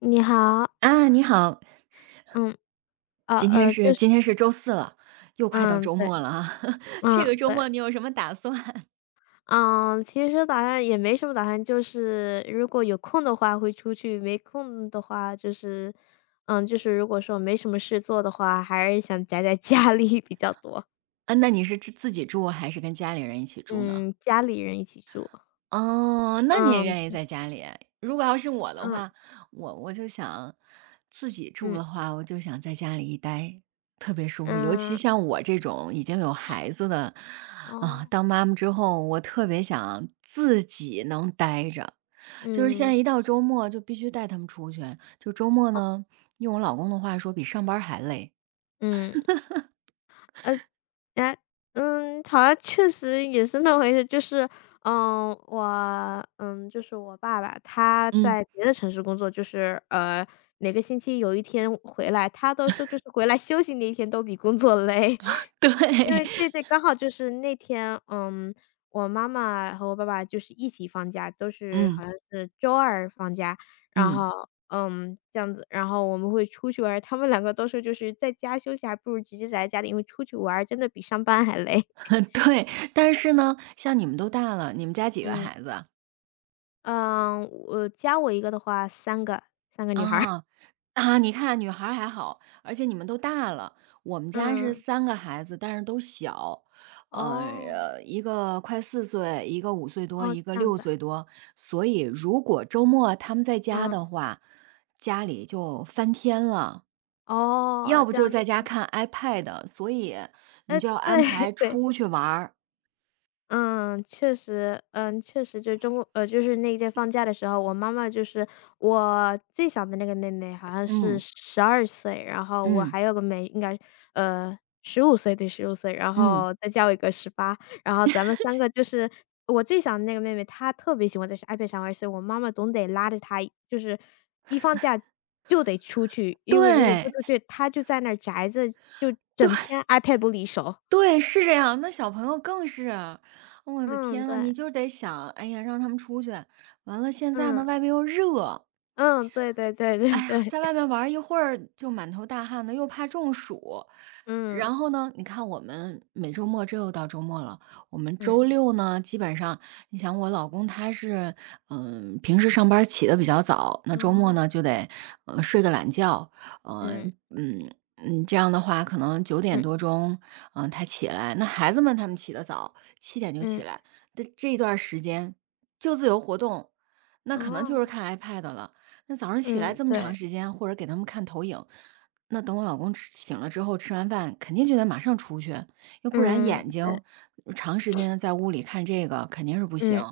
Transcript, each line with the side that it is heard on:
left: 你好，
right: 啊，你好。
left: 嗯，
right: 今天是
left: 就是
right: 今天是周四了，又快到
left: 嗯，
right: 周
left: 对，
right: 末了啊。这个
left: 嗯，
right: 周
left: 对，
right: 末你有什么打算？
left: 嗯，其实打算也没什么打算，就是如果有空的话会出去，没空的话就是，嗯，就是如果说没什么事做的话，还是想宅在家里 比较多。
right: 啊，那你是自己住还是跟家里人一起住呢？
left: 嗯，家里人一起住，
right: 哦，那你也
left: 嗯，
right: 愿意在家里。如果要是我的
left: 嗯，
right: 话，我就想自己住的
left: 嗯，
right: 话，我就想在家里一待，特别舒服。尤其
left: 嗯，
right: 像我这种已经有孩子的，啊，
left: 哦，
right: 当妈妈之后，我特别想自己能待着。就是现在
left: 嗯，
right: 一到周末就必须带他们出去，就周末呢，用我老公的话说比上班儿还累。
left: 嗯。嗯，哎，好像确实也是那回事。就是，嗯，就是我爸爸，他
right: 嗯，
left: 在别的城市工作，就是每个星期有一天回来，他都说就是回来休息那一天都比工作累。
right: 对，
left: 因 为对对，刚好就是那天，嗯，我妈妈和我爸爸就是一起放假，都是
right: 嗯，
left: 好像是周二放假，然
right: 嗯，
left: 后，嗯，这样子，然后我们会出去玩儿他们两个都说就是在家休息，还不如直接宅在家里，因为出去玩儿真的比上班还累。
right: 对。但是呢，像你们都大了，你们家几个
left: 嗯，
right: 孩子啊？
left: 嗯，我加我一个的话三个女孩儿。
right: 啊啊，你看女孩儿还好，而且你们都大了。我们家是
left: 嗯，
right: 三个孩子，但是都小，
left: 哦，
right: 呃，一个快4岁，一个5岁多，
left: 哦，
right: 一个
left: 这样
right: 六
left: 子啊，
right: 岁多。所以如果周末他们在家
left: 嗯，
right: 的话，家里就翻天了。要
left: 哦，
right: 不
left: 这
right: 就
left: 样，
right: 在家看 iPad,所以你
left: 哎，
right: 就要
left: 对
right: 安排
left: 对。
right: 出去玩儿。
left: 嗯，确实，嗯，确实就是中国就是那一届放假的时候，我妈妈就是我最小的那个妹妹，好像是
right: 嗯，
left: 12岁，然后我
right: 嗯，
left: 还有个妹，应该十五岁，对十五岁，然
right: 嗯，
left: 后再加我一个18，然后咱们三个就是我最小的那个妹妹，她特别喜欢在 iPad 上玩，所以我妈妈总得拉着她，就是一放假就得出去，因为如果不
right: 对，
left: 出去，她就在那儿宅着，就
right: 对，
left: 整天 iPad 不离手。
right: 对，是这样，那小朋友更是啊。我的
left: 嗯，
right: 天呐，你
left: 对，
right: 就得想，哎呀，让他们出去，完了现在呢，
left: 嗯。
right: 外边又热。
left: 嗯，对对对对
right: 哎呀，
left: 对，
right: 在外面玩儿一会儿就满头大汗的，又怕中暑。
left: 嗯，
right: 然后呢，你看我们每周末，这又到周末了。我们
left: 嗯，
right: 周六呢，基本上，你想我老公他是，平时上班儿起的比较早，那周末
left: 哦。
right: 呢就得，呃，睡个懒觉，
left: 嗯
right: 这样的话可能九点多
left: 嗯
right: 钟，他起来。那孩子们他们起得早，7点就起
left: 嗯。
right: 来，这一段儿时间就自由活动，那可能就是
left: 哦，
right: 看 iPad 了。那早上起来
left: 嗯，
right: 这么长
left: 对，
right: 时间，或者给他们看投影，那等我老公吃醒了之后，吃完饭肯定就得马上出去，要不然
left: 嗯，
right: 眼
left: 对，
right: 睛长时间在屋里看这个肯定是不行。
left: 嗯。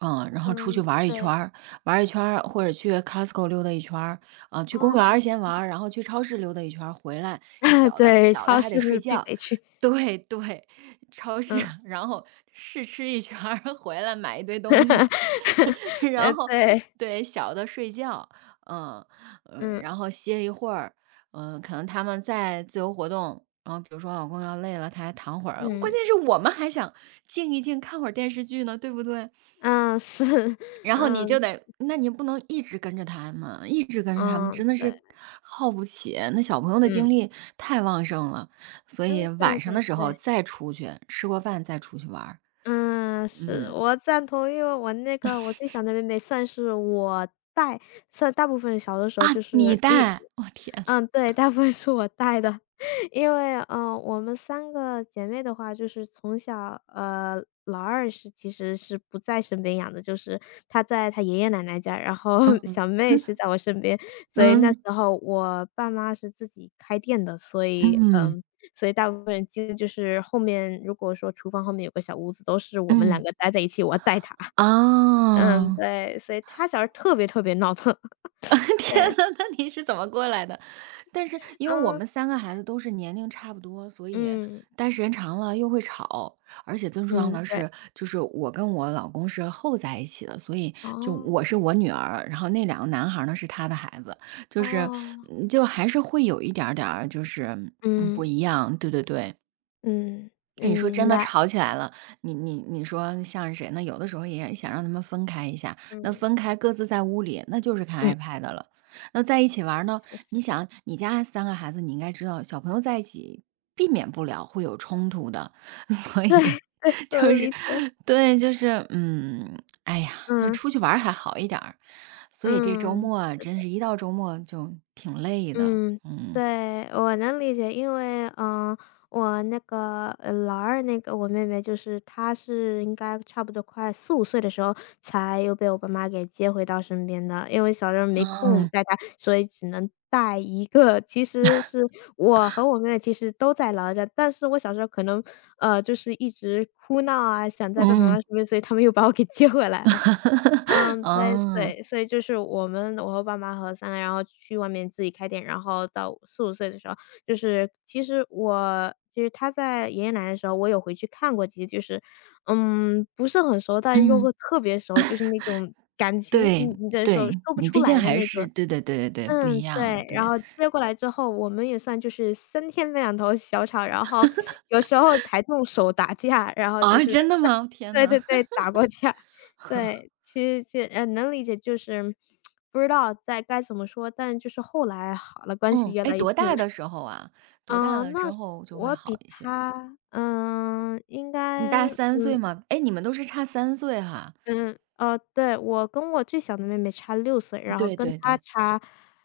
right: 嗯，然后出去
left: 嗯，
right: 玩儿一圈
left: 对，
right: 儿或者去 Costco 溜达一圈儿，啊、去公
left: 哦，
right: 园儿先玩儿然后去超市溜达一圈儿回来 小的
left: 对，
right: 小的
left: 超
right: 还得
left: 市是
right: 睡
left: 必
right: 觉，
left: 备区，
right: 对对，超市，
left: 嗯，
right: 然后试吃一圈儿回来买一堆东西，然后
left: 对，
right: 对，小的睡觉，嗯嗯，
left: 嗯，
right: 然后歇一会儿，嗯，可能他们在自由活动，然后比如说老公要累了，他还躺会儿，关
left: 嗯。
right: 键是我们还想静一静，看会儿电视剧呢，对不对？
left: 嗯，是，
right: 然后你就
left: 嗯，
right: 得，那你不能一直跟着他们，一直跟着他们真
left: 嗯，
right: 的
left: 对，
right: 是耗不起，那小朋友的
left: 嗯。
right: 精力太旺盛了，所以
left: 嗯，对
right: 晚上的
left: 对
right: 时候
left: 对。
right: 再出去，吃过饭再出去玩儿，
left: 嗯，是，
right: 嗯
left: 我赞同。因为我那个我最小的妹妹算是我带算大部分小的时
right: 啊，
left: 候就是
right: 你
left: 一
right: 带，我天呐，
left: 嗯，对，大部分是我带的。因为，我们三个姐妹的话，就是从小老二是其实是不在身边养的，就是她在她爷爷奶奶家，然后
right: 嗯
left: 小妹是在我身边。所以那时
right: 嗯。
left: 候我爸妈是自己开店的，所以，
right: 嗯，
left: 所以大部分人经历就是后面如果说厨房后面有个小屋子，都是我们
right: 嗯，
left: 两个待在一起，我带他。嗯，
right: 啊！
left: 对，所以他小时候特别特别闹腾。
right: 天
left: 对，
right: 呐，那你是怎么过来的？但是因为我
left: 嗯，
right: 们三个孩子都是年龄差不多，所以
left: 嗯，
right: 待时间长了又会吵，而且最重要
left: 嗯，
right: 的
left: 对，
right: 是，就是我跟我老公是后在一起的，所以就
left: 哦，
right: 我是我女儿，然后那2个男孩儿呢是他的孩子，就是
left: 哦，
right: 嗯就还是会有一点儿点儿就是，嗯不
left: 嗯，
right: 一样，对对对。
left: 嗯，
right: 哎
left: 嗯，
right: 你说真
left: 明
right: 的
left: 白，
right: 吵起来了，你说像谁呢？有的时候也想让他们分开一下，那
left: 嗯，
right: 分开各自在屋里，那就是
left: 嗯，
right: 看 iPad 了。那在一起玩儿呢？
left: 确
right: 你
left: 实，
right: 想，你家三个孩子，你应该知道，小朋友在一起避免不了会有冲突的，所
left: 对
right: 以
left: 对，
right: 就
left: 我
right: 是
left: 理解，
right: 对，就是嗯，哎呀，他
left: 嗯，
right: 出去玩儿还好一点儿，所以这周
left: 嗯，
right: 末啊真是一到周末就挺累的，
left: 嗯，
right: 嗯
left: 对，我能理解，因为，我那个，老二那个我妹妹就是她是应该差不多快四五岁的时候才又被我爸妈给接回到身边的，因为小时候没空
right: 嗯
left: 带她，所以只能带一个。其实是我和我妹妹其实都在老家，但是我小时候可能，就是一直哭闹啊，想在爸爸妈妈
right: 嗯，
left: 身边，所以他们又把我给接回来了。嗯，对，
right: 嗯。
left: 对，所以就是我们我和爸妈和三个，然后去外面自己开店，然后到四五岁的时候，就是其实我就是他在爷爷奶奶的时候，我有回去看过，其实就是，嗯，不是很熟，但又
right: 嗯，
left: 会特别熟，就是那种感情，你
right: 对
left: 你的时候
right: 对，
left: 说不
right: 你
left: 出
right: 毕竟
left: 来的
right: 还
left: 那
right: 是
left: 种。
right: 对对对对对，不一
left: 嗯，
right: 样，
left: 对，然
right: 对。
left: 后接过来之后，我们也算就是三天两头小吵，然后有时候还动手打架，然后就
right: 啊，
left: 是
right: 真的
left: 那
right: 吗？天
left: 对
right: 呐。
left: 对对，打 过架。对，其实这能理解，就是不知道在该怎么说，但就是后来好了，关系
right: 嗯，
left: 越
right: 哎，
left: 来越
right: 多
left: 近了。
right: 大的时候啊？多大
left: 嗯，
right: 了之
left: 那
right: 后就会
left: 我
right: 好
left: 比
right: 一些？
left: 他，嗯，应
right: 你大
left: 该
right: 三岁吗？哎，你们都是差三岁哈？
left: 对，我跟我最小的妹妹差6岁，然后
right: 对
left: 跟
right: 对
left: 她
right: 对，
left: 差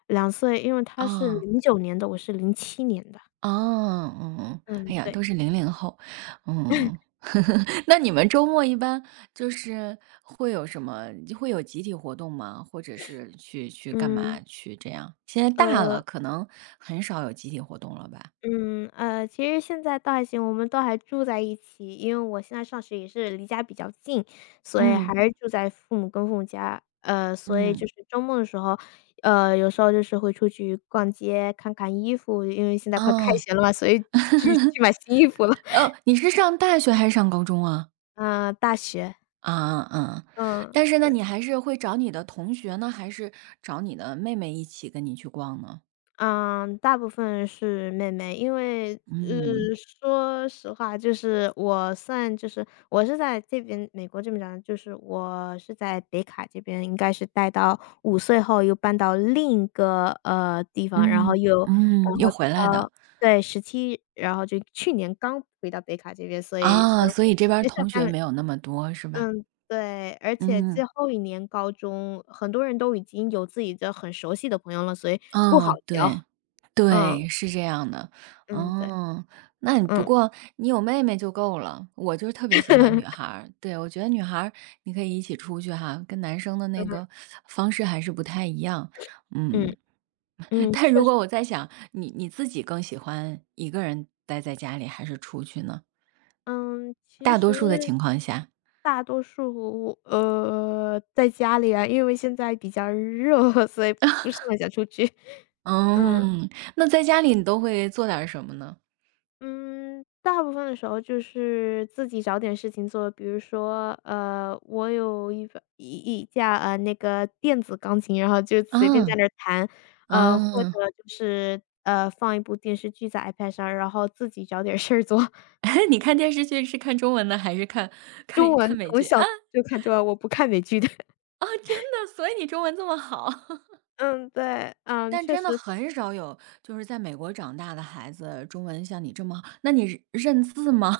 left: 2岁，因为她是
right: 啊。
left: 2009年的，我是2007年的。
right: 哦，嗯，哎
left: 嗯，
right: 呀，都
left: 对。
right: 是00后，嗯。那你们周末一般就是会有什么会有集体活动吗？或者是去去干
left: 嗯，
right: 嘛去这样？现在大
left: 呃，
right: 了，可能很少有集体活动了吧？
left: 嗯，其实现在倒还行，我们都还住在一起，因为我现在上学也是离家比较近，所以
right: 嗯，
left: 还是住在父母家。所以
right: 嗯，
left: 就是周末的时候，有时候就是会出去逛街，看看衣服，因为现在快开
right: 哦。
left: 学了嘛，所以去 去买新衣服了。
right: 哦，你是上大学还是上高中啊？
left: 嗯，大学，
right: 啊，嗯，
left: 嗯。
right: 但是呢，你还是会找你的同学呢，还是找你的妹妹一起跟你去逛呢？
left: 嗯，大部分是妹妹，因为，嗯。
right: 嗯。
left: 说实话，就是我算就是我是在这边美国这边长的，就是我是在北卡这边，应该是待到五岁后又搬到另一个，地方，然后
right: 嗯，
left: 又
right: 嗯，
left: 然
right: 又
left: 后
right: 回来的。
left: 到对17，然后就去年刚回到北卡这边，所以
right: 啊，
left: 说
right: 所以这边儿
left: 学校
right: 同
left: 搬
right: 学
left: 了
right: 没有那么多是吧？
left: 嗯，对，而且
right: 嗯，
left: 最后一年高中，很多人都已经有自己的很熟悉的朋友了，所以不好
right: 嗯，
left: 交，
right: 对，
left: 嗯。
right: 对，是这样的。
left: 嗯，对，
right: 哦，那你不
left: 嗯，
right: 过你有妹妹就够了，我就是特别喜欢女孩 儿，对，我觉得女孩儿你可以一起出去哈，跟男生的
left: 嗯，
right: 那个方式还是不太一样。嗯，
left: 嗯，嗯，
right: 但
left: 确
right: 如
left: 实，
right: 果我在想，你自己更喜欢一个人待在家里还是出去呢？
left: 嗯，其
right: 大多
left: 实
right: 数的情况下。
left: 大多数，在家里啊，因为现在比较热，所以不是很想出去。嗯，
right: 嗯，那在家里你都会做点儿什么呢？
left: 嗯，大部分的时候就是自己找点事情做，比如说，我有一把一一架，那个电子钢琴，然后就随便在
right: 嗯，
left: 那儿弹，或者
right: 嗯。
left: 就是，放一部电视剧在 iPad 上，然后自己找点事儿做。
right: 你看电视剧是看中文的还是看
left: 中
right: 看看
left: 文
right: 美
left: 从
right: 剧？啊，
left: 小就看中文，我不看美剧的。
right: 啊，真的，所以你中文这么好。
left: 嗯，对，嗯，
right: 但
left: 确
right: 真的
left: 实
right: 很少有就是在美国长大的孩子，中文像你这么好。那你认字吗？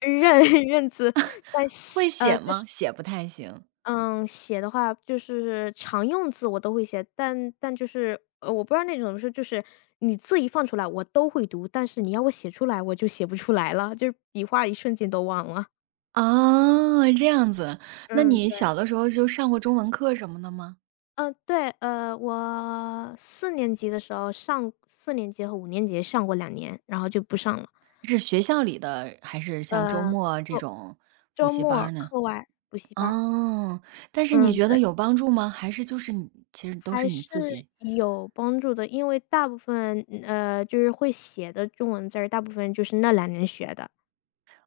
left: 认 认字，但写
right: 会写
left: 就是
right: 吗？写不太行。
left: 嗯，写的话就是常用字我都会写，但就是我不知道那种是就是你字一放出来我都会读，但是你要我写出来我就写不出来了，就是笔画一瞬间都忘了。
right: 哦，这样子。那
left: 嗯，对，
right: 你小的时候就上过中文课什么的吗？
left: 嗯，对，我四年级的时候上四年级和5年级上过两年，然后就不上了。
right: 是学校里的，还是像周
left: 呃，
right: 末这
left: 课
right: 种补
left: 周
right: 习班儿
left: 末
right: 呢？
left: 课外补习班儿，
right: 哦，但是你
left: 嗯，
right: 觉
left: 对，
right: 得有帮助吗？还是就是你其实都是
left: 还
right: 你
left: 是
right: 自己？
left: 有帮助的。因为大部分就是会写的中文字儿，大部分就是那两年学的。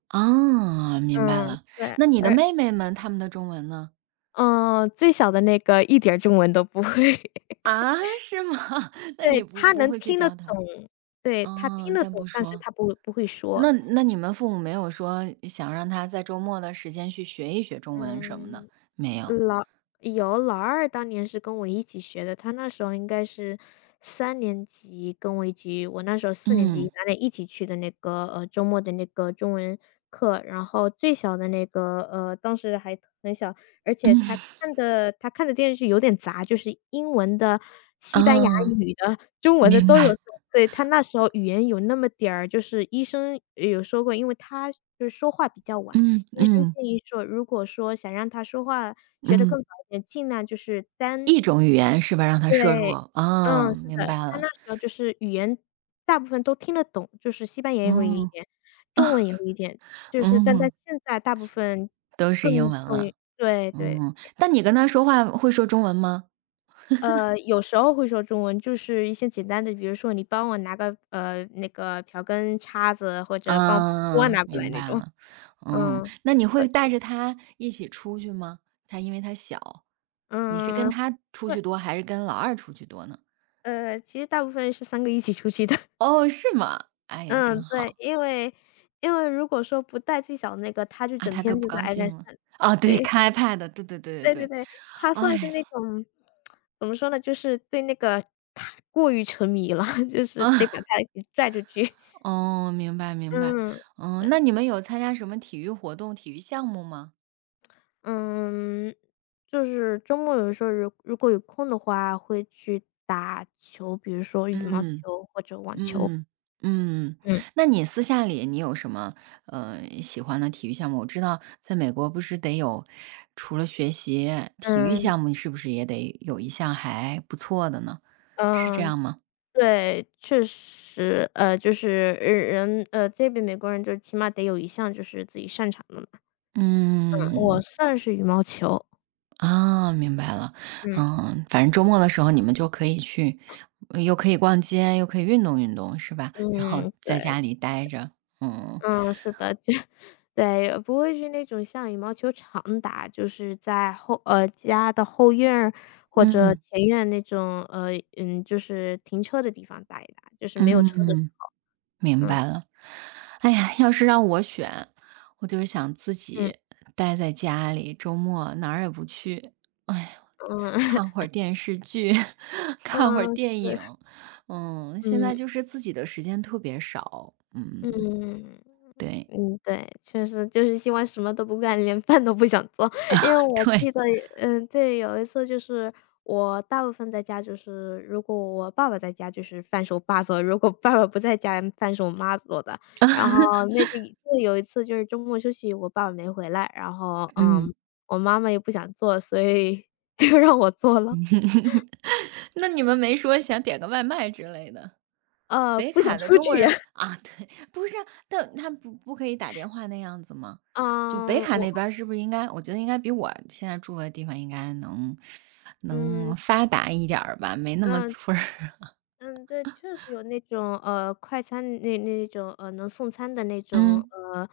right: 啊，明白
left: 嗯，
right: 了。
left: 对，
right: 那你的
left: 而
right: 妹妹们，她们的中文呢？
left: 最小的那个一点儿中文都不会。
right: 啊，是吗？那你
left: 对，
right: 不
left: 他
right: 不
left: 能
right: 会去
left: 听得
right: 教她？
left: 懂，对，他听
right: 哦，
left: 得
right: 但不
left: 懂，但是
right: 说。
left: 他不会说。
right: 那那你们父母没有说想让她在周末的时间去学一学中文什么的？
left: 嗯。
right: 没有。
left: 老有，老二当年是跟我一起学的，他那时候应该是3年级跟我一起，我那时候四年
right: 嗯，
left: 级，咱俩一起去的那个周末的那个中文课，然后最小的那个当时还很小，而且
right: 嗯，
left: 他看的电视剧有点杂，就是英文的、西班牙
right: 啊，
left: 语的、中文的
right: 明
left: 都有，
right: 白。
left: 所以他那时候语言有那么点儿，就是医生有说过，因为他就是说话比较晚。
right: 嗯
left: 医生
right: 嗯
left: 建议说，如果说想让他说话学得
right: 嗯，
left: 更好一点，尽量就是
right: 一种语言是吧？让她摄入。
left: 对，
right: 啊，
left: 嗯，是
right: 明白
left: 的，他
right: 了。
left: 那时候就是语言大部分都听得懂，就是西班牙也会一
right: 嗯
left: 点，中文也会一点，就是但他
right: 嗯。
left: 现在大部分
right: 都是英
left: 更
right: 文
left: 重
right: 了，
left: 于对对
right: 嗯，
left: 对，
right: 但你
left: 是。
right: 跟他说话会说中文吗？
left: 有时候会说中文，就是一些简单的，比如说你帮我拿个，那个瓢跟叉子，或者帮我把锅
right: 嗯，
left: 拿过来
right: 明白
left: 那种，
right: 了，嗯，
left: 嗯，
right: 那你
left: 会
right: 会带着他一起出去吗？他因为他小，你是跟
left: 嗯，
right: 他出
left: 会
right: 去多，还是跟老二出去多呢？
left: 其实大部分是三个一起出去的。
right: 哦，是吗？哎呀，真
left: 嗯，对，
right: 好
left: 因为如果说不带最小那个，他就
right: 啊！
left: 整
right: 他哥
left: 天
right: 不
left: 就在
right: 高兴
left: iPad
right: 了
left: 上
right: 啊！对，
left: 对，
right: 开 iPad,的对对对对
left: 对对
right: 对，
left: 对，他
right: 哎
left: 算是
right: 呀
left: 那种怎么说呢，就是对那个太过于沉迷了，就是得
right: 啊，
left: 把他给拽出去。
right: 哦，明白明白，
left: 嗯，
right: 嗯，
left: 对，
right: 那你们有参加什么体育活动、体育项目吗？
left: 嗯，就是周末有时候如果有空的话，会去打球，比如说羽毛
right: 嗯。
left: 球或者网球。
right: 嗯嗯，
left: 嗯，
right: 那你私下里你有什么呃喜欢的体育项目？我知道在美国不是得有，除了学习，体育
left: 嗯，
right: 项目你是不是也得有一项还不错的呢？是这
left: 嗯。
right: 样吗？
left: 对，确实，就是呃人，呃，这边美国人就是起码得有一项就是自己擅长的嘛。嗯我
right: 嗯，
left: 算是羽毛球，
right: 啊，明白了。
left: 嗯
right: 嗯，反正周末的时候你们就可以去，呃又可以逛街，又可以运动运动，是吧？然后
left: 嗯，
right: 在
left: 对，
right: 家里待着，嗯
left: 嗯，是的，就 对，不会是那种像羽毛球场打，就是在家的后院儿或者
right: 嗯
left: 前院那种，就是停车的地方打一打，就是没有车的时
right: 嗯。
left: 候，
right: 明
left: 嗯
right: 白了。哎呀，要是让我选，我就是想自
left: 嗯
right: 己待在家里，周末哪儿也不去。哎呀，
left: 嗯
right: 看会儿 电视剧，看会儿
left: 嗯，
right: 电
left: 是，
right: 影。嗯，现在
left: 嗯
right: 就是自己的时间特别少。嗯，
left: 嗯。
right: 对
left: 嗯，对，确实就是希望什么都不干，连饭都不想做。因为 我记
right: 对，
left: 得，嗯，对，有一次就是我大部分在家，就是如果我爸爸在家，就是饭是我爸做的；如果爸爸不在家，饭是我妈做的。然后嗯那个一次有一次就是周末休息，我爸爸没回来，然后
right: 嗯。
left: 我妈妈也不想做，所以 就让我做了。
right: 那你们没说想点个外卖之类的？北
left: 不想
right: 卡的
left: 出
right: 中
left: 去
right: 国
left: 呀
right: 人 啊，对，不是啊，但他不可以打电话那样子吗？就北
left: 嗯，
right: 卡那边儿是不是应该，我觉得应该比我现在住的地方应该能能
left: 嗯，
right: 发达一点儿吧，没那么
left: 嗯。
right: 村儿。
left: 嗯，对，确实有那种，快餐那种，能送餐的那种，
right: 嗯，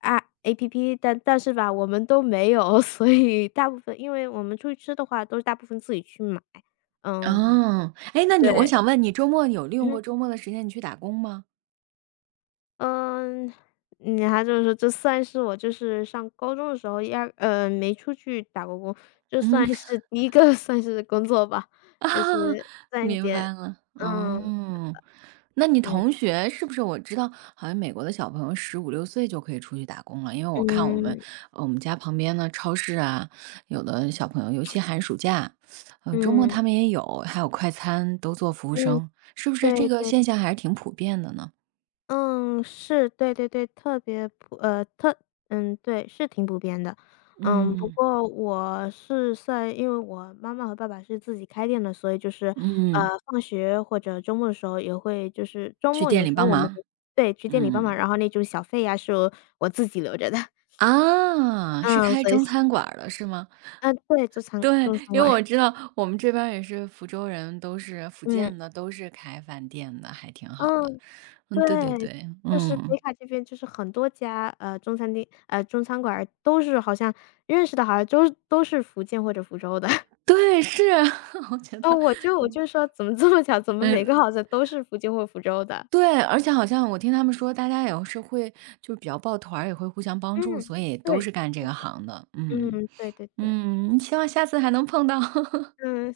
left: 啊 APP，但是吧，我们都没有，所以大部分因为我们出去吃的话，都是大部分自己去买。嗯，
right: 哦，哎，那你我
left: 对，
right: 想问你，周末有利 用过
left: 嗯，
right: 周末的时间你去打工吗？
left: 嗯，你还就是说这算是我就是上高中的时候一二，没出去打过工，这
right: 嗯。
left: 算是第一个 算是工作吧，
right: 啊，
left: 就是赚一
right: 明
left: 点
right: 白了，
left: 嗯，
right: 哦。那你
left: 嗯，
right: 同学是不是我知道，好像美国的小朋友15、6岁就可以出去打工了，因为我看我们
left: 嗯，
right: 呃我们家旁边的超市啊，有的小朋友，尤其寒暑假，呃，周末
left: 嗯，
right: 他们也有，还有快餐都做服务
left: 嗯，
right: 生，是不是
left: 对
right: 这个
left: 对
right: 现象还是挺普遍的呢？
left: 嗯，是，对对对，特别普呃，特嗯，对，是挺普遍的。嗯，不
right: 嗯，
left: 过我是在因为我妈妈和爸爸是自己开店的，所以就是，
right: 嗯，
left: 放学或者周末的时候也会就是周
right: 去
left: 末
right: 店
left: 有
right: 里
left: 时候
right: 帮
left: 我们
right: 忙，
left: 会对，去店里帮忙，
right: 嗯。
left: 然后那种小费呀，是我自己留着的。
right: 啊，是
left: 嗯，
right: 开
left: 所以
right: 中餐馆儿的是吗？
left: 对，
right: 对，
left: 中餐
right: 因为
left: 馆，
right: 我知道我们这边儿也是福州人，都是福
left: 嗯，
right: 建的，都是开饭店的，还挺好的。
left: 嗯。
right: 嗯，对对
left: 对，
right: 对，
left: 就是
right: 嗯，
left: 北卡这边就是很多家，中餐馆儿都是好像认识的好像都是福建或者福州的。
right: 对，是啊，我觉
left: 哦，
right: 得，
left: 我就我
right: 嗯
left: 就说怎么这么巧，怎么每个
right: 嗯，
left: 好像都是福建或福州的。
right: 对，而且好像我听他们说，大家也是会就是比较抱团儿，也会互相帮助，
left: 嗯，
right: 所以都
left: 对，
right: 是干这
left: 是
right: 个
left: 的，
right: 行的。嗯
left: 嗯，对对对。
right: 嗯，希望下次还能碰到。
left: 嗯。